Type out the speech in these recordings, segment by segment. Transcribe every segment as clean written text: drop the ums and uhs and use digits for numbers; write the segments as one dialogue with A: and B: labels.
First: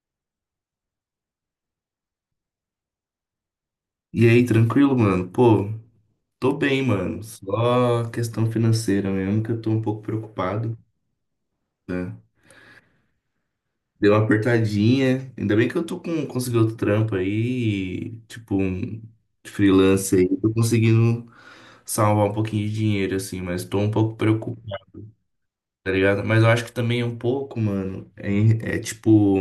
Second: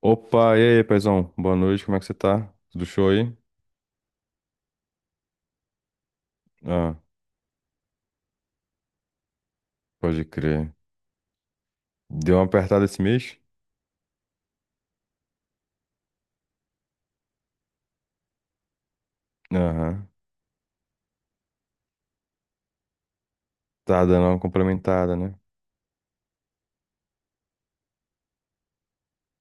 A: Opa, e aí, paizão? Boa noite, como é que você tá? Tudo show aí?
B: E aí, tranquilo, mano? Pô, tô bem,
A: Ah,
B: mano. Só questão financeira mesmo, que eu tô um pouco
A: pode crer.
B: preocupado, né?
A: Deu uma apertada esse mês?
B: Deu uma apertadinha. Ainda bem que eu tô com, consegui outro trampo aí, tipo, um
A: Aham.
B: freelance aí. Tô conseguindo salvar um pouquinho de dinheiro, assim, mas tô um
A: Tá
B: pouco
A: dando uma
B: preocupado,
A: complementada, né?
B: tá ligado? Mas eu acho que também um pouco, mano, é tipo,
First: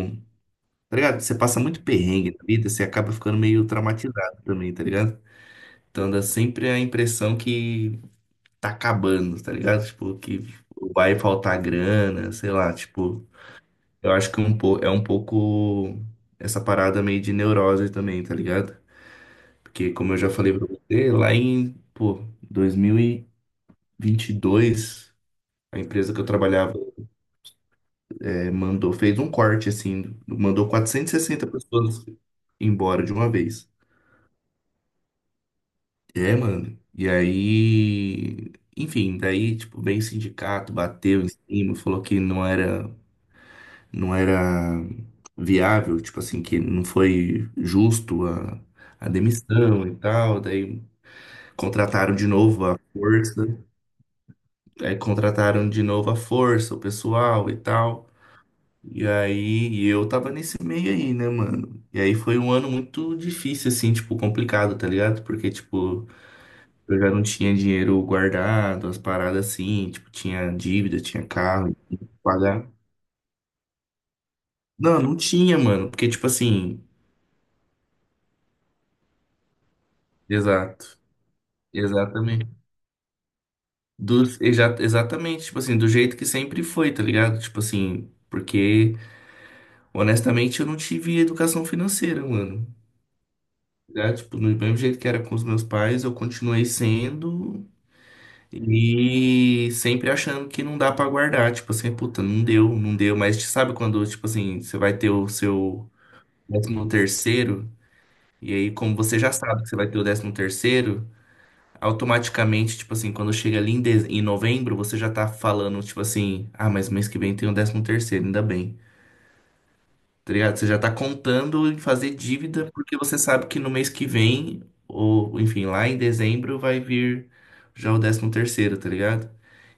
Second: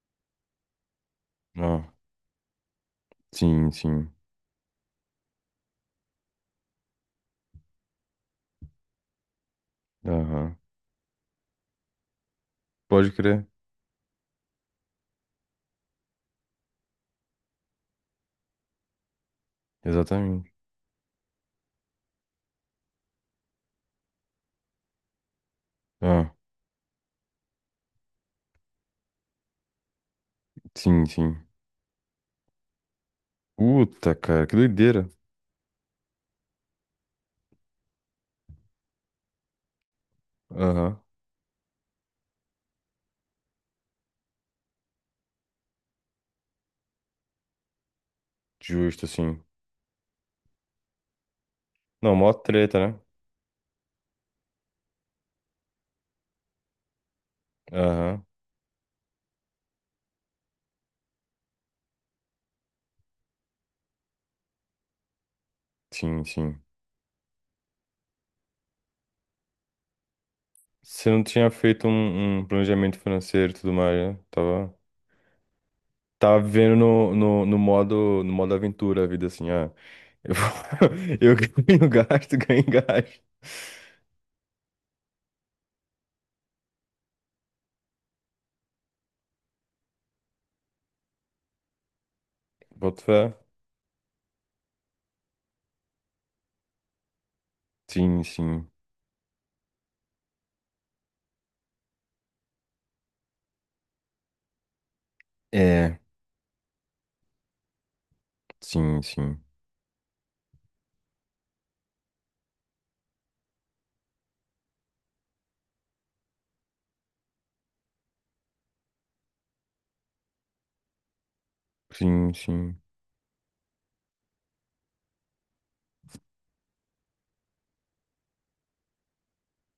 B: tá ligado? Você passa muito
A: Ah,
B: perrengue na vida, você acaba ficando meio
A: sim, sim.
B: traumatizado também, tá ligado? Então dá sempre a impressão que tá acabando, tá ligado? Tipo, que
A: Aham.
B: vai faltar grana, sei lá,
A: Pode
B: tipo,
A: crer.
B: eu acho que um po é um pouco essa parada meio de neurose também, tá ligado? Porque como eu já
A: Exatamente.
B: falei pra você, lá em, pô, 2022, a empresa que eu
A: Ah,
B: trabalhava mandou, fez um corte assim, mandou
A: sim, sim.
B: 460 pessoas embora de uma vez.
A: Puta, cara, que doideira.
B: É, mano. E aí, enfim, daí, tipo, veio o sindicato,
A: Aham.
B: bateu em cima, falou que não era viável, tipo assim, que não foi justo a,
A: Justo,
B: a
A: sim.
B: demissão e tal. Daí contrataram
A: Não,
B: de
A: mó
B: novo a
A: treta, né?
B: força, aí contrataram de novo a força, o pessoal e tal.
A: Aham.
B: E aí, eu tava nesse meio aí, né, mano? E aí foi um ano muito difícil, assim, tipo, complicado, tá ligado? Porque, tipo,
A: Sim, sim.
B: eu já não tinha dinheiro guardado, as paradas assim, tipo, tinha dívida,
A: Você não
B: tinha
A: tinha
B: carro,
A: feito
B: tinha que
A: um
B: pagar.
A: planejamento financeiro e tudo mais, né? Tava.
B: Não, não tinha, mano, porque, tipo
A: Tava vivendo
B: assim,
A: no modo aventura a vida, assim, eu, vou-
B: exato.
A: eu ganho gasto,
B: Exatamente.
A: ganho gasto.
B: Exatamente, tipo assim, do jeito que sempre foi, tá ligado? Tipo assim, porque honestamente eu não tive educação financeira, mano.
A: Boto fé?
B: Já, tipo, do mesmo jeito que era com os meus pais, eu continuei sendo
A: Sim, sim.
B: e sempre achando que não dá pra guardar. Tipo assim, puta, não deu, não deu. Mas sabe quando, tipo assim, você vai ter o seu
A: É,
B: décimo terceiro, e aí, como
A: sim,
B: você já
A: sim.
B: sabe que você vai ter o décimo terceiro, automaticamente, tipo assim, quando chega ali em novembro, você já tá falando, tipo assim, ah, mas mês que vem tem o décimo terceiro, ainda bem. Tá ligado? Você já tá contando em fazer
A: Sim,
B: dívida,
A: sim.
B: porque você sabe que no mês que vem, ou enfim, lá em dezembro, vai vir já o décimo terceiro, tá ligado?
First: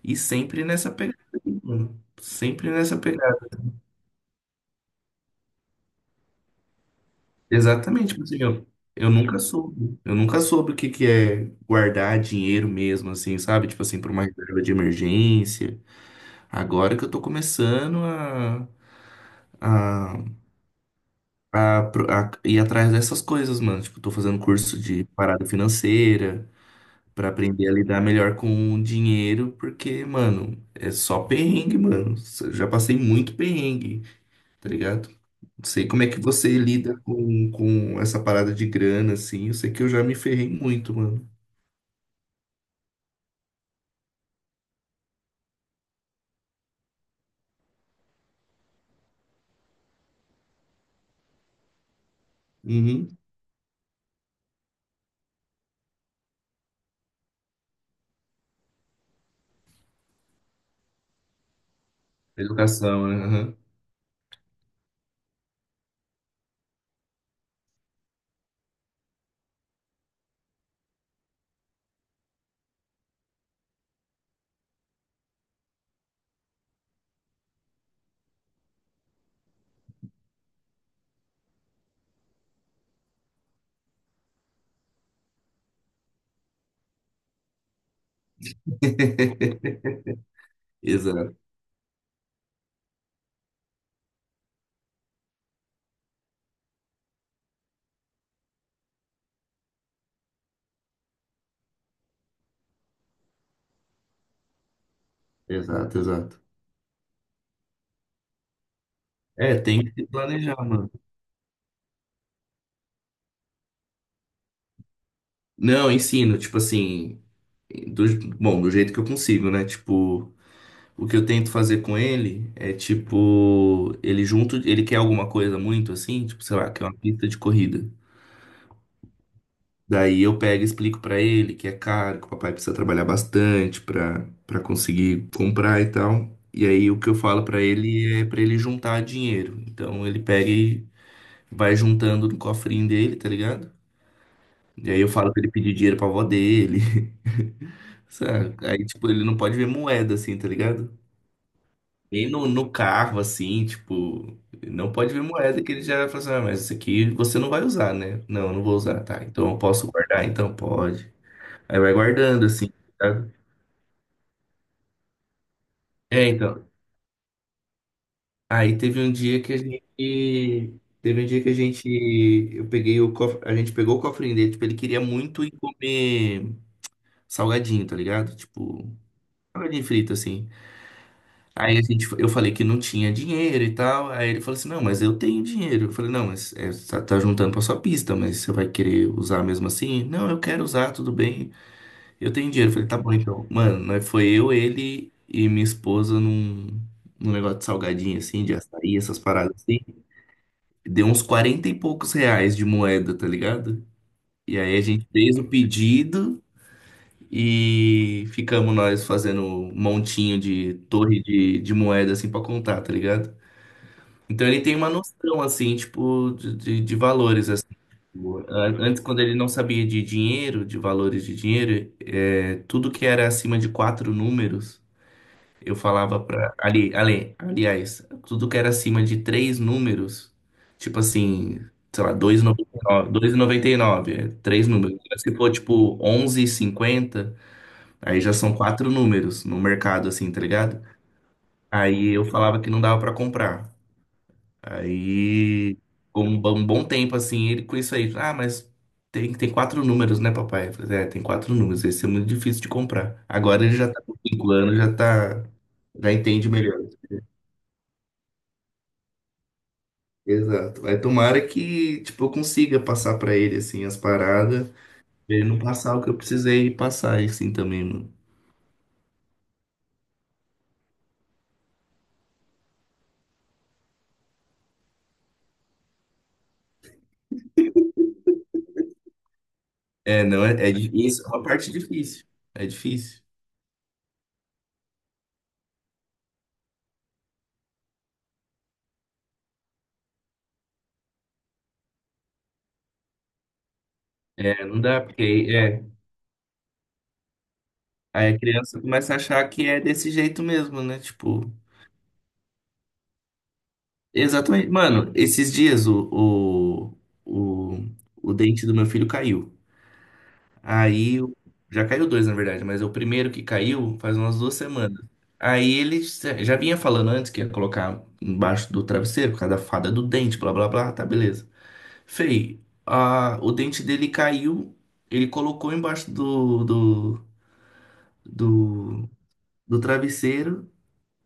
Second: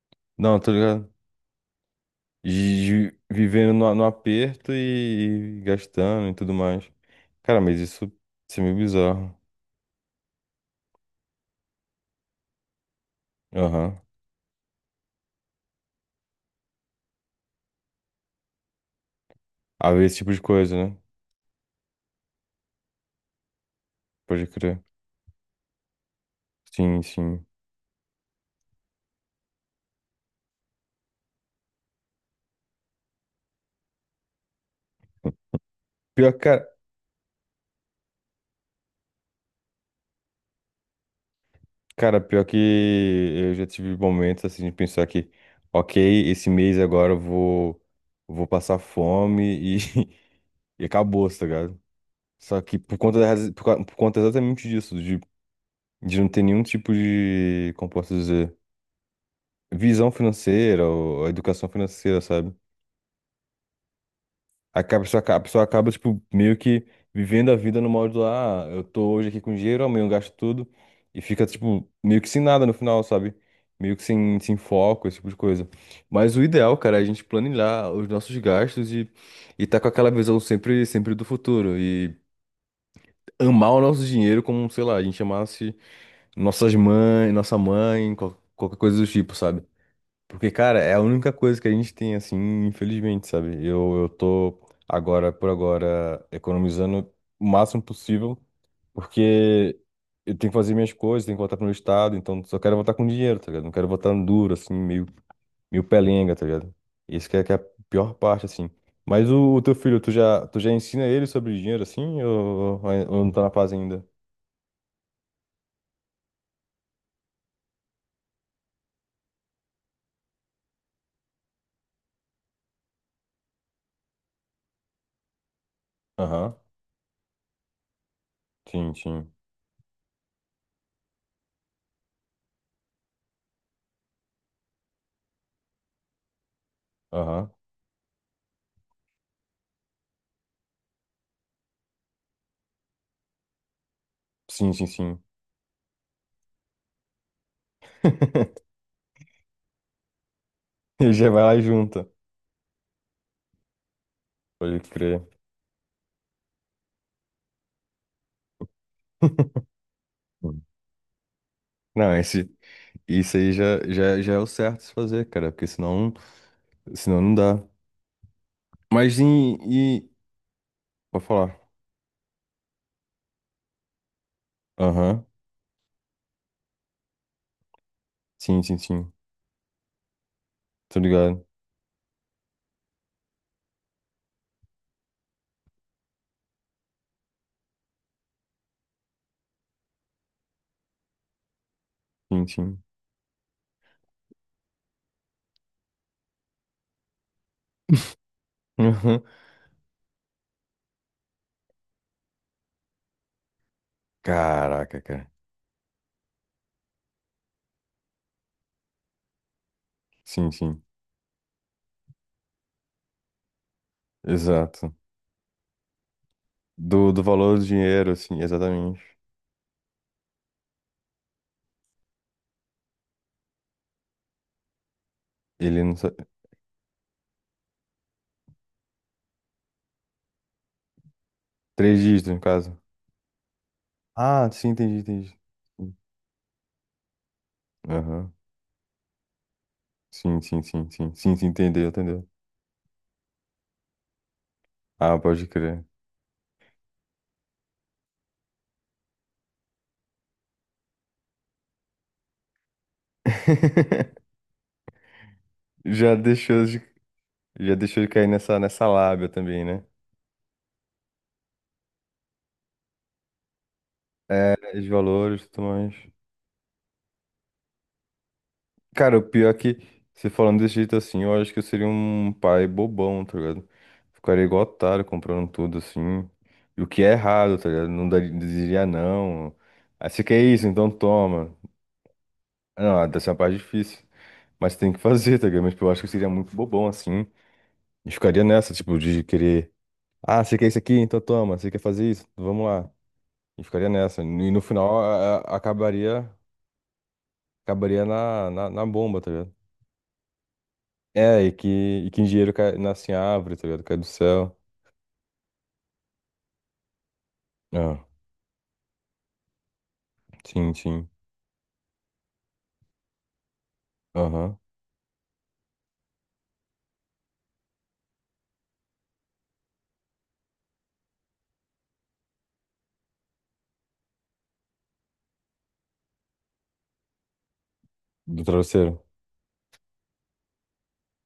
B: E
A: Não,
B: sempre
A: tô
B: nessa
A: ligado.
B: pegada, mano. Sempre
A: Gi-
B: nessa pegada.
A: Vivendo no aperto e gastando e tudo mais. Cara, mas
B: Exatamente,
A: isso,
B: tipo assim,
A: isso é
B: eu,
A: meio
B: eu
A: bizarro.
B: nunca soube. Eu nunca soube o que que é guardar dinheiro mesmo, assim, sabe? Tipo
A: Aham.
B: assim, pra uma reserva de emergência. Agora que eu tô começando
A: Haver esse
B: a,
A: tipo de coisa, né?
B: a ir atrás dessas coisas, mano. Tipo, tô fazendo
A: Pode
B: curso
A: crer.
B: de parada financeira
A: Sim,
B: pra
A: sim.
B: aprender a lidar melhor com o dinheiro, porque, mano, é só perrengue, mano. Eu já passei muito perrengue, tá ligado? Não sei como é que
A: Pior,
B: você
A: que
B: lida com essa parada de grana, assim. Eu sei que eu já me ferrei muito, mano.
A: Cara, pior que eu já tive momentos assim de pensar que, ok, esse mês agora eu vou passar fome e, e acabou, tá ligado? Só que por
B: Uhum.
A: conta, da raz- por, ca- por conta exatamente disso, de não ter nenhum tipo de, como posso dizer, visão financeira ou educação financeira, sabe?
B: Educação, né? Aham.
A: A pessoa acaba, tipo, meio que vivendo a vida no modo, ah, eu tô hoje aqui com dinheiro, amanhã eu gasto tudo, e fica, tipo, meio que sem nada no final, sabe? Meio que sem, sem foco, esse tipo de coisa. Mas o ideal, cara, é a gente planejar os nossos gastos e tá com aquela visão sempre, sempre do futuro. E amar o nosso dinheiro como, sei lá, a gente amasse nossas mães, nossa mãe, qualquer coisa do tipo, sabe? Porque, cara, é a única
B: Exato,
A: coisa que a gente tem, assim, infelizmente, sabe? Eu tô agora, por agora, economizando o máximo possível, porque eu tenho que fazer minhas coisas, tenho que voltar pro meu estado, então só quero voltar com dinheiro, tá ligado? Não quero voltar duro, assim, meio
B: exato,
A: pelenga,
B: exato.
A: tá ligado? Isso que é a pior parte, assim. Mas o,
B: É,
A: o teu
B: tem que
A: filho,
B: se
A: tu já,
B: planejar,
A: tu já
B: mano.
A: ensina ele sobre dinheiro, assim, ou não tá na fase ainda?
B: Não, ensino, tipo assim, do, do jeito que eu consigo, né? Tipo, o que eu tento fazer com ele é tipo, ele junto, ele quer alguma coisa muito assim, tipo,
A: Aham,
B: sei lá, quer uma pista de corrida.
A: sim, sim.
B: Daí eu pego e explico pra ele que é caro, que o papai precisa trabalhar bastante pra para conseguir comprar e tal. E aí o que eu falo
A: Aham.
B: pra ele é pra ele juntar dinheiro. Então ele pega e vai juntando no cofrinho dele, tá ligado?
A: Sim, sim,
B: E aí eu
A: sim.
B: falo pra ele pedir dinheiro pra avó dele. Sabe? Aí, tipo, ele não pode ver moeda, assim, tá ligado?
A: Ele já vai lá e junta.
B: Nem no carro, assim, tipo,
A: Pode
B: não pode
A: crer.
B: ver moeda que ele já fala assim, ah, mas isso aqui você não vai usar, né? Não, eu não vou usar, tá? Então eu posso guardar, então pode. Aí vai
A: Não,
B: guardando, assim, sabe?
A: isso aí já é o certo se fazer, cara, porque senão,
B: É, então.
A: senão não dá.
B: Aí teve um
A: Mas e,
B: dia que a
A: e...
B: gente. Teve
A: Pode
B: um dia que a
A: falar.
B: gente. Eu peguei o cof- A gente pegou o cofrinho dele, tipo, ele queria
A: Aham.
B: muito ir comer salgadinho, tá ligado?
A: Sim, sim,
B: Tipo,
A: sim.
B: salgadinho frito, assim.
A: Tô ligado.
B: Aí a gente, eu falei que não tinha dinheiro e tal. Aí ele falou assim: não, mas eu tenho dinheiro. Eu falei: não, mas, você tá, juntando pra sua pista, mas você vai querer usar mesmo assim? Não, eu quero usar, tudo bem. Eu
A: Sim,
B: tenho dinheiro. Eu
A: sim.
B: falei: tá bom, então. Mano, nós foi eu, ele e minha esposa num negócio de salgadinho assim, de açaí, essas
A: Aham.
B: paradas assim. Deu uns 40 e poucos reais de moeda, tá ligado? E aí a
A: Caraca,
B: gente
A: cara.
B: fez o pedido. E ficamos nós fazendo um montinho
A: Sim,
B: de
A: sim.
B: torre de moeda assim pra contar, tá ligado? Então ele tem uma
A: Exato.
B: noção, assim, tipo, de
A: Do
B: valores,
A: valor do
B: assim.
A: dinheiro,
B: Tipo,
A: assim,
B: an-
A: exatamente.
B: Antes, quando ele não sabia de dinheiro, de valores de dinheiro, é, tudo que era acima de quatro números, eu
A: Ele não
B: falava
A: sabe.
B: pra... Aliás, tudo que era acima de três números, tipo assim,
A: Três
B: sei lá,
A: dígitos, no
B: dois e noventa
A: caso.
B: e nove, 2,99,
A: Ah,
B: três
A: sim, entendi,
B: números. Mas se
A: entendi.
B: for, tipo, 11,50, aí já
A: Aham.
B: são quatro números no mercado, assim,
A: Sim,
B: tá
A: sim,
B: ligado?
A: sim, sim. Sim, sim, entendeu,
B: Aí eu
A: entendeu.
B: falava que não dava pra comprar.
A: Ah, pode
B: Aí,
A: crer.
B: com um bom tempo, assim, ele com isso aí, ah, mas tem quatro números, né, papai? Eu falei, é, tem quatro números, esse é muito difícil de comprar. Agora ele já tá com 5 anos, já tá, já
A: Já
B: entende
A: deixou
B: melhor.
A: de, já deixou de cair nessa lábia também, né?
B: Exato. Vai tomara que, tipo, eu consiga passar pra ele, assim, as paradas,
A: De
B: pra
A: valores
B: ele
A: e
B: não
A: tudo mais.
B: passar o que eu precisei passar, assim, também, mano.
A: Cara, o pior é que, você falando desse jeito assim, eu acho que eu seria um pai bobão, tá ligado? Ficaria igual otário comprando tudo assim. E o que é errado, tá ligado? Não diria não. Aí você
B: É,
A: quer
B: não,
A: isso,
B: é, é
A: então
B: difícil, é uma
A: toma.
B: parte
A: Não,
B: difícil.
A: dessa é uma parte difícil. Mas tem que fazer, tá ligado? Mas tipo, eu acho que eu seria muito bobão assim. E ficaria nessa, tipo, de querer. Ah, você quer isso aqui? Então toma. Você quer fazer isso? Vamos lá. E ficaria nessa. E no
B: É, não
A: final
B: dá, porque aí, é,
A: acabaria
B: aí a
A: na, na,
B: criança
A: na
B: começa a
A: bomba, tá
B: achar
A: ligado?
B: que é desse jeito mesmo, né,
A: É, e
B: tipo...
A: que, e que engenheiro cai, nasce em árvore, tá ligado? Cai do céu.
B: Exatamente. Mano, esses dias o,
A: Ah,
B: o, o dente do meu filho caiu.
A: sim, sim.
B: Aí, já caiu dois, na verdade, mas é o primeiro que caiu faz umas duas
A: Aham.
B: semanas. Aí ele já vinha falando antes que ia colocar embaixo do travesseiro, por causa da fada do dente, blá blá blá, tá, beleza. Fei, o dente dele caiu, ele colocou embaixo
A: Do travesseiro.
B: do, do travesseiro,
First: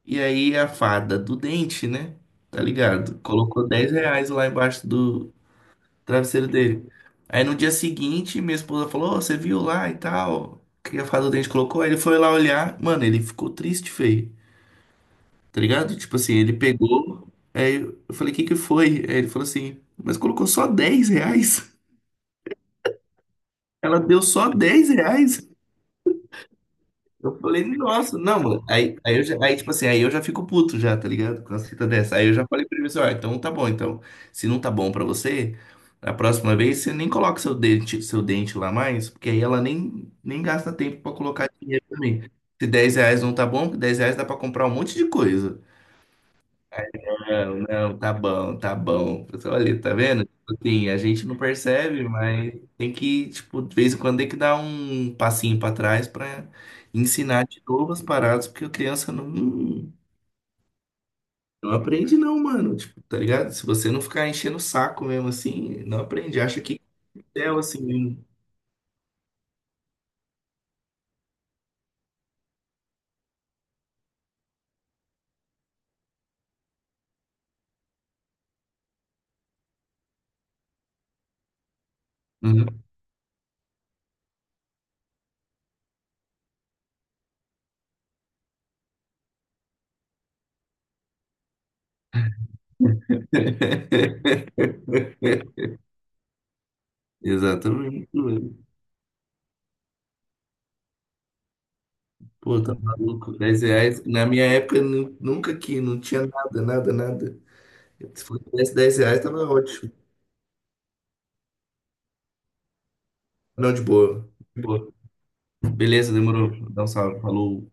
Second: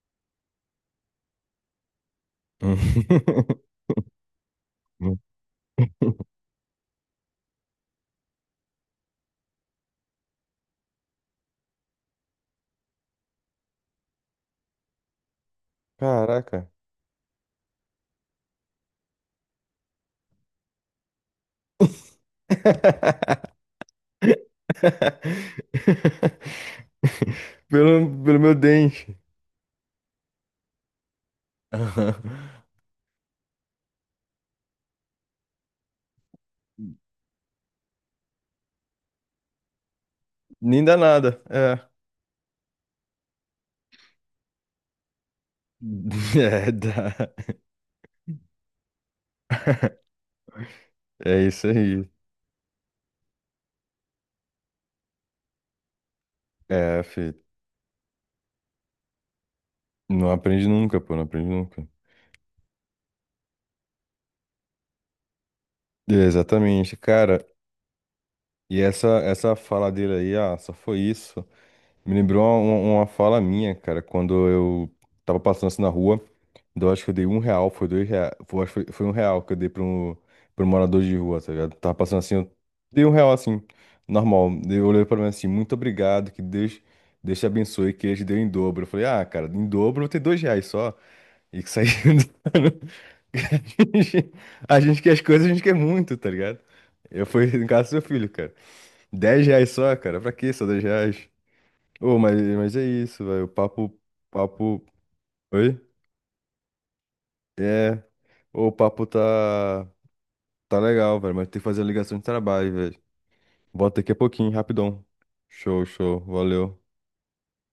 B: e aí a fada do dente, né? Tá ligado? Colocou R$ 10 lá embaixo
A: Hum.
B: do travesseiro dele. Aí no dia seguinte, minha esposa falou: "Ô, você viu lá e tal? O que a fada do dente colocou?" Aí ele foi lá olhar, mano, ele ficou triste, feio, tá ligado? Tipo assim, ele
A: Caraca.
B: pegou, aí eu falei: o "Que que foi?" Aí ele falou assim: "Mas colocou só R$ 10. Ela deu só R$ 10." Eu falei, nossa,
A: Pelo
B: não,
A: meu
B: mano.
A: dente.
B: Eu já, aí, tipo assim, aí eu já fico puto já, tá ligado? Com as fitas
A: Aham.
B: dessa. Aí eu já falei pra ele assim, ó, então tá bom, então. Se não tá bom pra você, a próxima vez você nem coloca seu dente lá mais, porque aí ela nem gasta
A: Nem dá
B: tempo pra
A: nada.
B: colocar
A: É.
B: dinheiro também. Se R$ 10 não tá bom, porque R$ 10 dá pra comprar um monte de coisa.
A: É, dá.
B: Não, não, tá bom, tá bom. Pessoal, olha, tá vendo? Tipo assim, a gente não
A: É isso aí.
B: percebe, mas tem que, tipo, de vez em quando tem que dar um passinho pra trás pra
A: É, filho.
B: ensinar de novo as paradas, porque a criança não,
A: Não aprende nunca, pô, não aprende
B: não
A: nunca.
B: aprende não, mano. Tipo, tá ligado? Se você não ficar enchendo o saco mesmo assim, não
A: É,
B: aprende. Acha que
A: exatamente, cara.
B: é assim mesmo.
A: E essa fala dele aí, ah, só foi isso. Me lembrou uma fala minha, cara, quando eu tava passando assim na rua, então eu acho que eu dei R$ 1, foi R$ 2, foi, acho que foi, foi R$ 1 que eu dei pra um morador de rua, tá ligado? Tava passando assim, eu
B: Uhum.
A: dei um real assim, normal. Daí eu olhei pra mim assim, muito obrigado, que Deus te abençoe, que ele te deu em dobro. Eu falei, ah, cara, em dobro eu vou ter R$ 2 só. E que saiu. A gente quer as coisas, a gente quer muito, tá ligado? Eu fui em casa do seu
B: Exatamente.
A: filho, cara.
B: mano.
A: R$ 10 só, cara, pra que só R$ 10? Ô, mas,
B: Pô, tá
A: mas é isso,
B: maluco.
A: velho. O
B: 10
A: papo,
B: reais. Na minha época,
A: papo.
B: nunca
A: Oi?
B: que não tinha nada, nada, nada.
A: É.
B: Se for
A: Ô, o
B: 10 10
A: papo
B: reais, tava
A: tá.
B: ótimo.
A: Tá legal, velho. Mas tem que fazer a ligação de trabalho, velho.
B: Não, de
A: Volta daqui a
B: boa.
A: pouquinho,
B: De boa.
A: rapidão. Show,
B: Beleza,
A: show.
B: demorou.
A: Valeu.
B: Dá um salve. Falou.